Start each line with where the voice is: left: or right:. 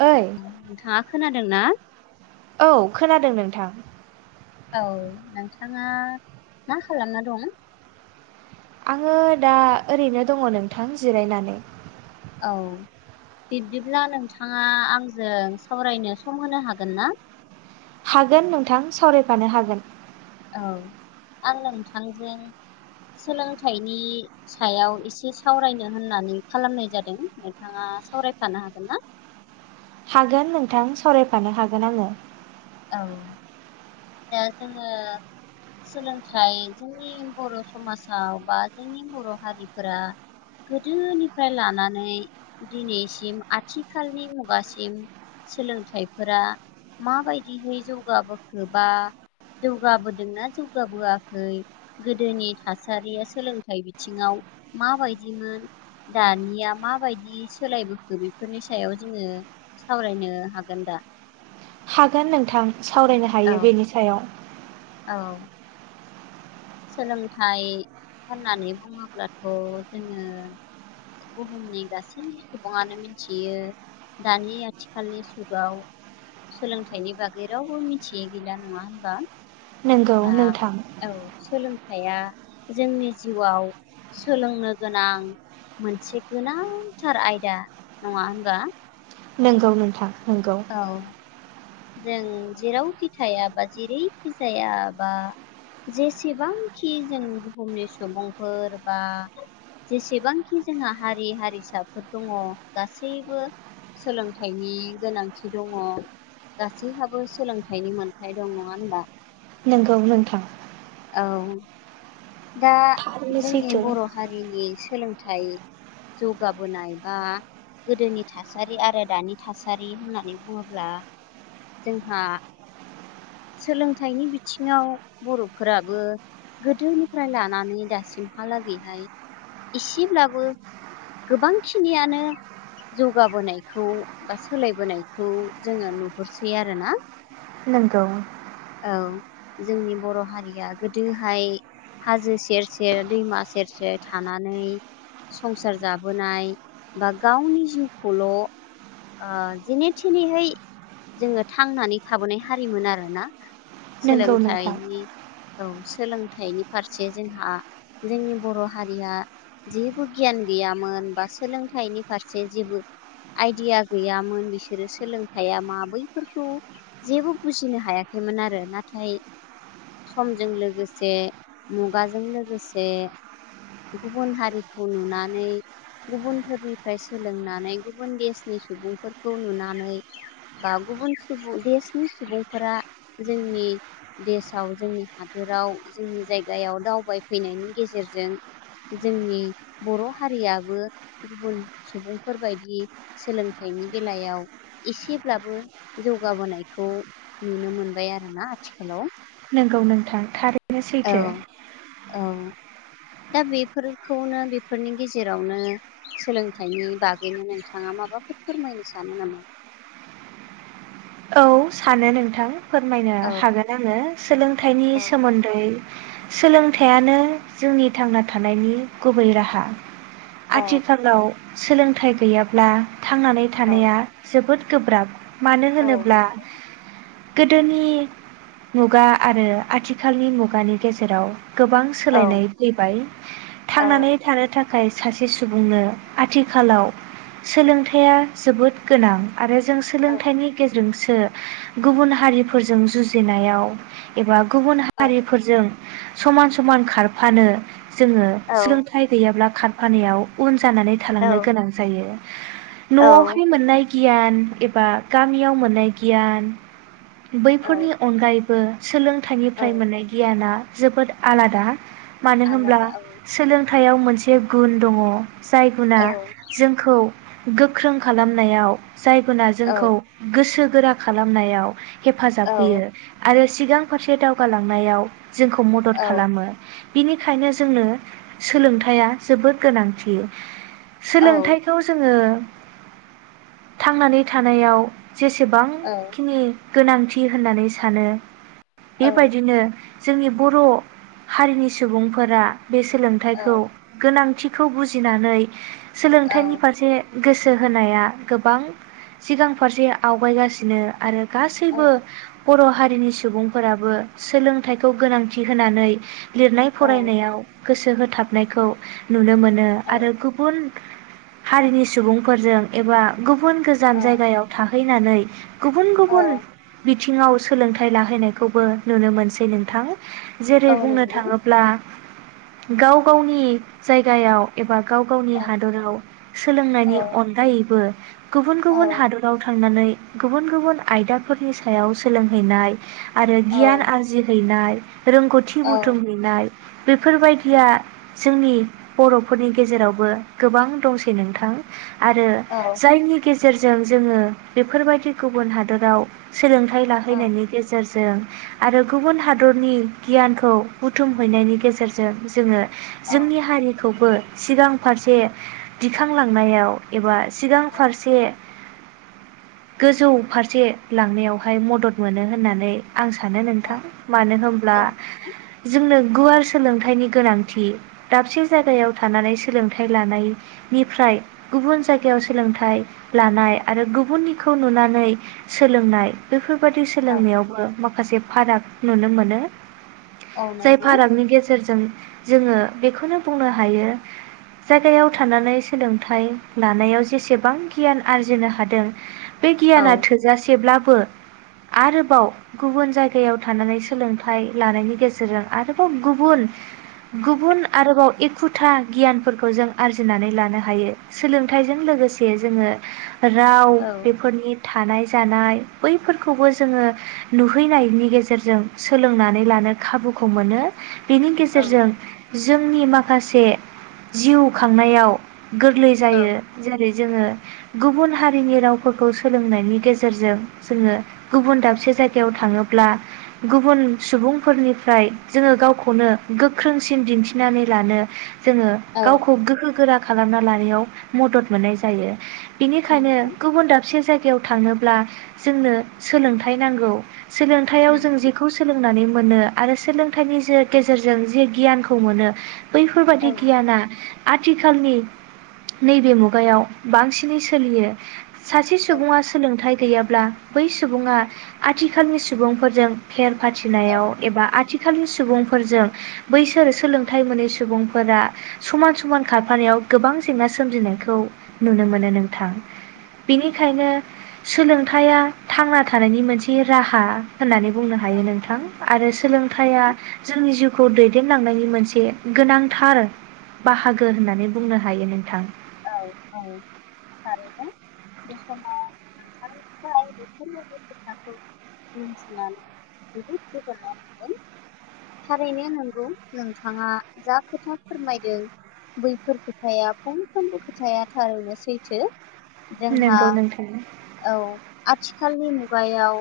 right: ओइ
left: अ' नोंथाङा खोनाद दो ना?
right: औ खोनादों नोंथां।
left: औ नोंथाङा मा खालामना दं?
right: ङो दा ओरैनो दङ नोंथां जिरायनानै।
left: औ बिब्दिब्ला नोंथाङा आंजों सावरायनो सम होनो हागोन ना?
right: हागोन नोंथां सावरायफानो हागोन।
left: औ आं नोंथांजों सोलोंथाइनि सायाव एसे सावरायनो होननानै खालामनाय जादों नोंथाङा सावरायफानो हागोन ना?
right: हागोन नोंथां सावरायफानो हागोन आङो।
left: औ दा जोङो सोलोंथाइ जोंनि बर' समाजाव बा जोंनि बर' हारिफोरा गोदोनिफ्राय लानानै दिनैसिम आथिखालनि मुगासिम सोलोंथाइफोरा माबाय दिहै जौगाबोखो बा जौगाबोदोंना जौगाबोआखै गोदोनि थासारिया सोलोंथाइ बिथिङाव माबायदिमोन दानिया माबायदि सोलायबोखो बेफोरनि सायाव जोङो सावरायनो हागोन दा?
right: हागोन नोंथां। सावरायनो हायो बेनि सायाव।
left: औ औ सोलोंथाइ होननानै बुङोब्लाथ' जोङो बुहुमनि गासै सुबुङानो मिथियो दानि आथिखालनि जुगाव सोलोंथाइनि बागै रावबो मिथियै गैला नङा होनबा?
right: नोंगौ
left: दा
right: नोंथां।
left: औ सोलोंथाइया जोंनि जिउआव सोलोंनो गोनां मोनसे गोनांथार आयदा नङा होमबा?
right: नंगौ नोंथां। नोंगौ।
left: जों जेरावखि थाया बा जेरैखि जाया बा जेसेबांखि जों बुहुमनि सुबुंफोर बा जेसेबांखि जोंहा हारि हारिसाफोर दङ गासैबो सोलोंथाइनि गोनां थि दङ। गासैहाबो सोलोंथाइनि मोनथाय दं नङा होनबा?
right: नोंगौ नोंथां।
left: औ। दा
right: थारैनो
left: जोंनि
right: सैथो
left: बर' हारिनि सोलोंथाइ जौगाबोनाय बा गोदोनि थासारि आरो दानि थासारि होननानै बुङोब्ला जोंहा सोलोंथाइनि बिथिङाव बर'फोराबो गोदोनि फ्राय लानानै दासिमहालागैहाय एसेब्लाबो गोबांखिनियानो जौगाबोनायखौ बा सोलायबोनायखौ जोङो नुहुरसै आरोना।
right: नंगौ।
left: औ जोंनि बर' हारिया गोदोहाय हाजो सेर सेर दैमा सेर सेर थानानै संसार जाबोनाय बा गावनि जिउखौल' आ जेने थेनेहै जोङो थांनानै थाबोनाय हारिमोन आरोना।
right: नोंगौ नोंथां
left: सोलोंथाइनि औ सोलोंथाइनि फारसे जोंहा जोंनि बर' हारिया जेबो गियान गैयामोन बा सोलोंथाइनि फारसे जेबो आयदिया गैयामोन बिसोरो सोलोंथाइया मा बैफोरखौ जेबो बुजिनो हायाखैमोन आरो नाथाय समजों लोगोसे मुगाजों लोगोसे गुबुन हारिखौ नुनानै गुबुनफोरनिफ्राय सोलोंनानै गुबुन देशनि सुबुंफोरखौ नुनानै बा गुबुन सुबुं देशनि सुबुंफोरा जोंनि देशआव जोंनि हादोराव जोंनि जायगायाव दावबायफैनायनि गेजेरजों जोंनि बर' हारियाबो गुबुन सुबुंफोरबायायदि सोलोंथाइनि बेलायाव एसेब्लाबो जौगाबोनायखौ नुनो मोनबाय आरोना आथिखालाव?
right: नंगौ नोंथां थारैनो
left: औ
right: सैथो।
left: औ दा बेफोरखौनो बेफोरनि गेजेरावनो सोलोंथाइनि बागैनो नोंथाङा माबाफोर फोरमायनो सानो नामा?
right: औ सानो नोंथां। फोरमायनो
left: औ
right: हागोन आङो सोलोंथाइनि
left: औ
right: सोमोन्दै सोलोंथायाइानो जोंनि थांना थानायनि गुबै राहा।
left: औ
right: आथिखालाव सोलोंथाइ गैयाब्ला थांनानै थानाया जोबोद गोब्राब। मानो
left: औ
right: होनोब्ला
left: नंगौ
right: गोदोनि मुगा आरो आथिखालनि मुगानि गेजेराव गोबां
left: औ
right: सोलायनाय फैबाय थांनानै
left: औ
right: थानो थाखाय खाय सासे सुबुंनो आथिखालाव सोलोंथायाइया जोबोद गोनां। आरो जों सोलोंथाइनि गेजे जोंसो गुबुन हारिफोरजों जुजिनायाव एबा गुबुन
left: औ
right: हारिफोरजों समान समान खारफानो जोङो
left: औ
right: सोलोंथाइ गैयाब्ला। खारफानायाव उन जानानै थालांनो गोनां जायो।
left: औ
right: न'आवहाय मोननाय। गियान एबा गामियाव मोननाय। गियान। बैफोरनि अनगायै। बो सोलों
left: औ
right: लोंथायनिफ्राय मोननाय गियाना। जोबोद आलादा। मानो होनब्ला
left: आलादा औ
right: सोलोंथायाइयाव मोन मोनसे गुन दङ। जाय गुना
left: औ
right: जोंखौ गोख्रों खालामनायाव। जाय गुना
left: औ
right: जोंखौ गोसो गोरा खालामनायाव। हेफाजाब होयो
left: औ
right: आरो। सिगां फारसे दावगालांनायाव जोंखौ मदद
left: औ
right: खालामो। बिनिखायनो जोंनो सोलोंथायाइया जोबोद गोनांथि।
left: औ
right: सोलोंथाइखौ जोङो थांनानै थानायाव जेसे जेसेबांखिनि गोनांथि होननानै सानो।
left: औ
right: बेबायदिनो। जोंनि बर' हारिनि सुबुंफोरा बे
left: औ
right: सोलोंथाइखौ गोनांथि। खौ बुजिनानै
left: औ
right: सोलोंथाइनि फारसे गोसो होनाया गोबां सिगां फारसे आवगायगासिनो आरो।
left: औ
right: गासैबो बर' हारि। हारिनि सुबुंफोराबो सोलोंथाइखौ गोनांथि होनानै लिरनाय
left: औ
right: फरायनायाव। गोसो होथाबनायखौ नुनो मोनो ओ आरो गुबुन हारिनि सुबुंफोरजों एबा गुब गुबुन गोजान
left: औ
right: जायगायाव थां फैनानै गुबुन
left: औ
right: गुबुन बि बिथिङाव सोलोंथाइ लाहैयखौबो नुनो मोनसै नोंथां
left: औ
right: जेरै बुंनो
left: नंगौ
right: थाङोब्ला गाव गावनि जायगायाव एबा गाव
left: औ
right: गावनि हादराव
left: औ
right: सोलोंनायनि अनगायैबो गुबुन
left: औ
right: गुबुन हादराव नानै गुबुन गुबुन आयदाफोरनि सायाव सोलोंहैनाय आरो
left: औ
right: गियान आरजिहैनाय रोंगौथि
left: औ
right: बुथुमहैनाय बेफोर बायदिया जोंनि बर'फोरनि गेजेरावबो गोबां दंसै नोंथां आरो
left: औ
right: जायनि गेजेराव सेरजों जोङो बेफोर बायदि गुबुन हादोराव सोलोंथाइ
left: औ
right: लाहैनायनि गेजेरजों जों आरो गुबुन हादरनि गियानखौ बुथुम हैैनायनि गेजेरजों जोङो जोंनि हारि खौबो सिगां फारसे दिखांलांनायाव एबा सिगां फारसे गोजौ फारसे लांनायावहाय मदद मोनो होननानै आं सानो नोंथां मानो होनब्ला
left: औ
right: जोंनो गुवार सोलोंथाइनि गोनांथि दाबसे जायगायाव थानानै सोलोंथाइ लानायनिफ्राय गुबुन जायगायाव सोलोंथाइ लानाय आरो गुबुननि खौ नुनानै सोलोंनाय बेफोर बेबाददि सोलोंनायावबो मा माखासे फाराग नुनो मोनो
left: औ
right: जाय
left: नंगौ
right: भारागनि गेजेरजों जोङो बेखौनो बुंनो हायो जायगायाव थानानै सोलोंथाइ लानायाव जेसेबां गियान आरजिनो हादों बे
left: औ
right: गियाना थोजासेब्ला बो आरोबाव गुबुन जायगायाव थानानै सोलोंथाइ लानायनि गेजेरजों आरोबाव गुबुन गुबुन आरोबाव एखुथा गियानफोरखौ जों आरजिनानै लानो हायो सोलोंथाइजों लोगोसे जोङो राव
left: औ
right: बेफोरनि थानाय जानाय बैफोरखौबो जोङो नुहैनायनि गेजेरजों सोलोंनानै लानो खाबुखौ मोनो। बेनि गेजेरजों जोंनि माखासे जिउ खांनायाव। गोरलै जायो जेरै जोङो गुबुन हारिनि राव फोरखौ सोलोंनायनि गेजेरजों जोङो गुबुन दाबसे जायगायाव थाङोब्ला गुबुन सुबुंफोरनिफ्राय जोङो गावखौनो गोख्रोंसिन दिन्थिनानै लानो जोङो
left: औ
right: गावखौ गोहो गोरा खालामना लायिाव मदद मोननाय जायो। बिनिखायनो।
left: नंगौ
right: से जायगायाव थांङोब्ला जोंनो सोलोंथाइ नांगौ। सोलोंथायाइयाव जों
left: नंगौ
right: जेखौ सोलोंनानै मोनो आरो सोलोंथाइनि जे गेजेरजों जे गियानखौ मोनो। बैफोरबादि
left: औ
right: गियानआ। आथिखालनि नैबे मुगायाव बांसिनै सोलियो।
left: औ
right: सासे सुबुङा सोलोंथाइ गैयाब्ला बै सुबुङा आथिखालनि सुबुंफोरजों फेर
left: औ औ
right: फाथिनायाव एबा आथि खालनि सुबुंफोरजों बैसोरो सोलोंथाइ मोनै सुबुं फोर समान समान खारफानायाव गोबां जेंना सोमजिनायखौ नुनो मोनो नोंथां। बेनिखायनो सोलोंथायाइा थांना थानायनि मोनसे राहा। होननानै बुंनो हायो नोंथां आरो
left: औ
right: सोलोंथाइया जोंनि जिउ खौ दैदेनलांनायनि मोनसे गोनांथार बाहागो होननानै बुंनो हायो नोंथां।
left: औऔ थारैनो बे समाव नोंथांनिफ्राय बेफोरबायदि खोथाखौ मिथिनानै जोबोद गोजोननाय मोनदों थारैनो नंगौ नोंथाङा जा खोथा फोरमायदों बैफोर खोथाया फुं साफ्रोमबो खोथाया थारैनो सैथो। जोंहा
right: नंगौ नोंथां
left: औ आथि आथिखालनि मुगायाव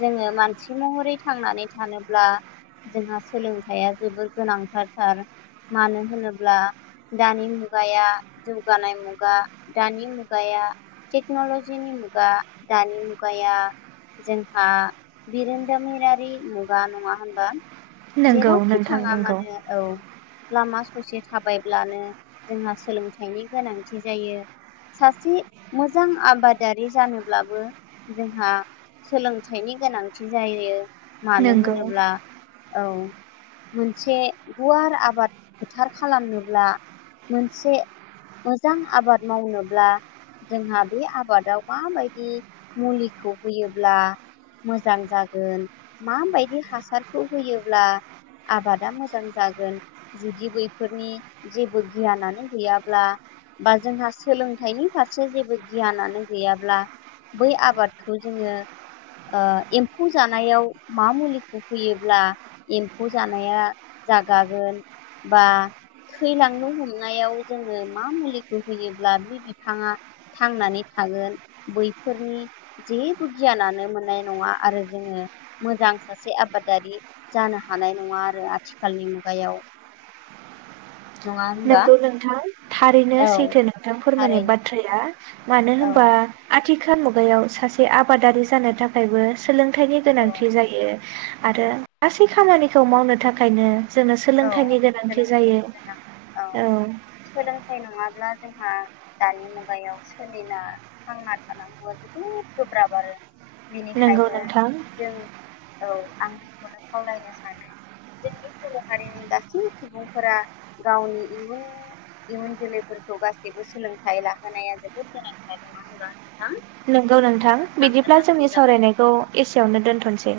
left: जोङो मानसि महरै थांनानै थानोब्ला जोंहा सोलोंथाइया जोबोर गोनांथारथार मानो होनोब्ला दानि मुगाया जौगानाय मुगा दानि मुगाया टेक्न'लजिनि मुगा दानि मुगाया जोंहा बिरोनदामिरारि मुगा नङा होमबा।
right: नंगौ
left: जेरावखि
right: नोंथां
left: थाङा
right: नंगौ
left: मानो औ लामा खौसे थाबायब्लानो जोंहा सोलों थाइनि गोनांथि जायो सासे मोजां आबादारि जानोब्लाबो जोंहा सोलोंथाइनि गोनांथि जायो। मानो
right: नंगौ
left: होनोब्ला औ। मोनसे गुवार आबाद फोथार खालामनोब्ला मोनसे मोजां आबाद मावनोब्ला जोंहा बे आबादाव माबायदि मुलिखौ होयोब्ला मोजां जागोन माबायदि हासारखौ होयोब्ला आबादा मोजां जागोन जुदि बैफोरनि जेबो गियानानो गैया ब्ला बा जोंहा सोलोंथाइनि फारसे जेबो गियानानो गैयाब्ला बै आबादखौ जोङो ओ एम्फौ जानायाव मा मुलिखौ होयोब्ला एम्फौ जानाया जागागोन बा थैलांनो हमनायाव जोंङो मा मुलिखौ होयोब्ला बे बिफांङा थांनानै थागोन बैफोरनि जेबो गियानानो मोननाय नंङा आरो जोंङो मोजां सासे आबादारि जानो हानाय नंङा आरो आथिखालनि मुगायाव। नङा होनबा
right: नोंगौ नोंथां थारैनो
left: औ
right: सैथो नोंथां फोरमायनाय
left: थारैनो
right: बाथ्राया मानो
left: औ
right: होनबा आथ थिखा मुगायाव सासे आबादारि जानो थाखायबो सोलोंथाइनि गोनांथि
left: औ
right: जायो आरो गासै खामानिखौ मावनो थाखायनो जोंङो सोलोंथाइनि गोनांथि
left: सोलोंथाइ
right: जायो।
left: गोनां औ सोलोंथाइ नंङाब्ला जोंहा दानि मुगायाव सोलिना थांना थानांगौआ जोबोद गोब्राब आरो
right: नंगौ
left: बेनिखायनो
right: नोंथां
left: जों औ आं बेखौनो खावलायनो सानो जोंनि हारिनि गासै सुबुंफोरा गावनि इयुननि इयुन जोलैफोरखौ गासैबो सोलोंथाइ लाहोनाया जोबोद गोनांथार नंङा होनबा।
right: नोंगौ नोंथां बिदिब्ला
left: जोंना सम
right: जोंनि
left: जाबाय
right: सावरायनायखौ एसेयावनो दोन्थसै।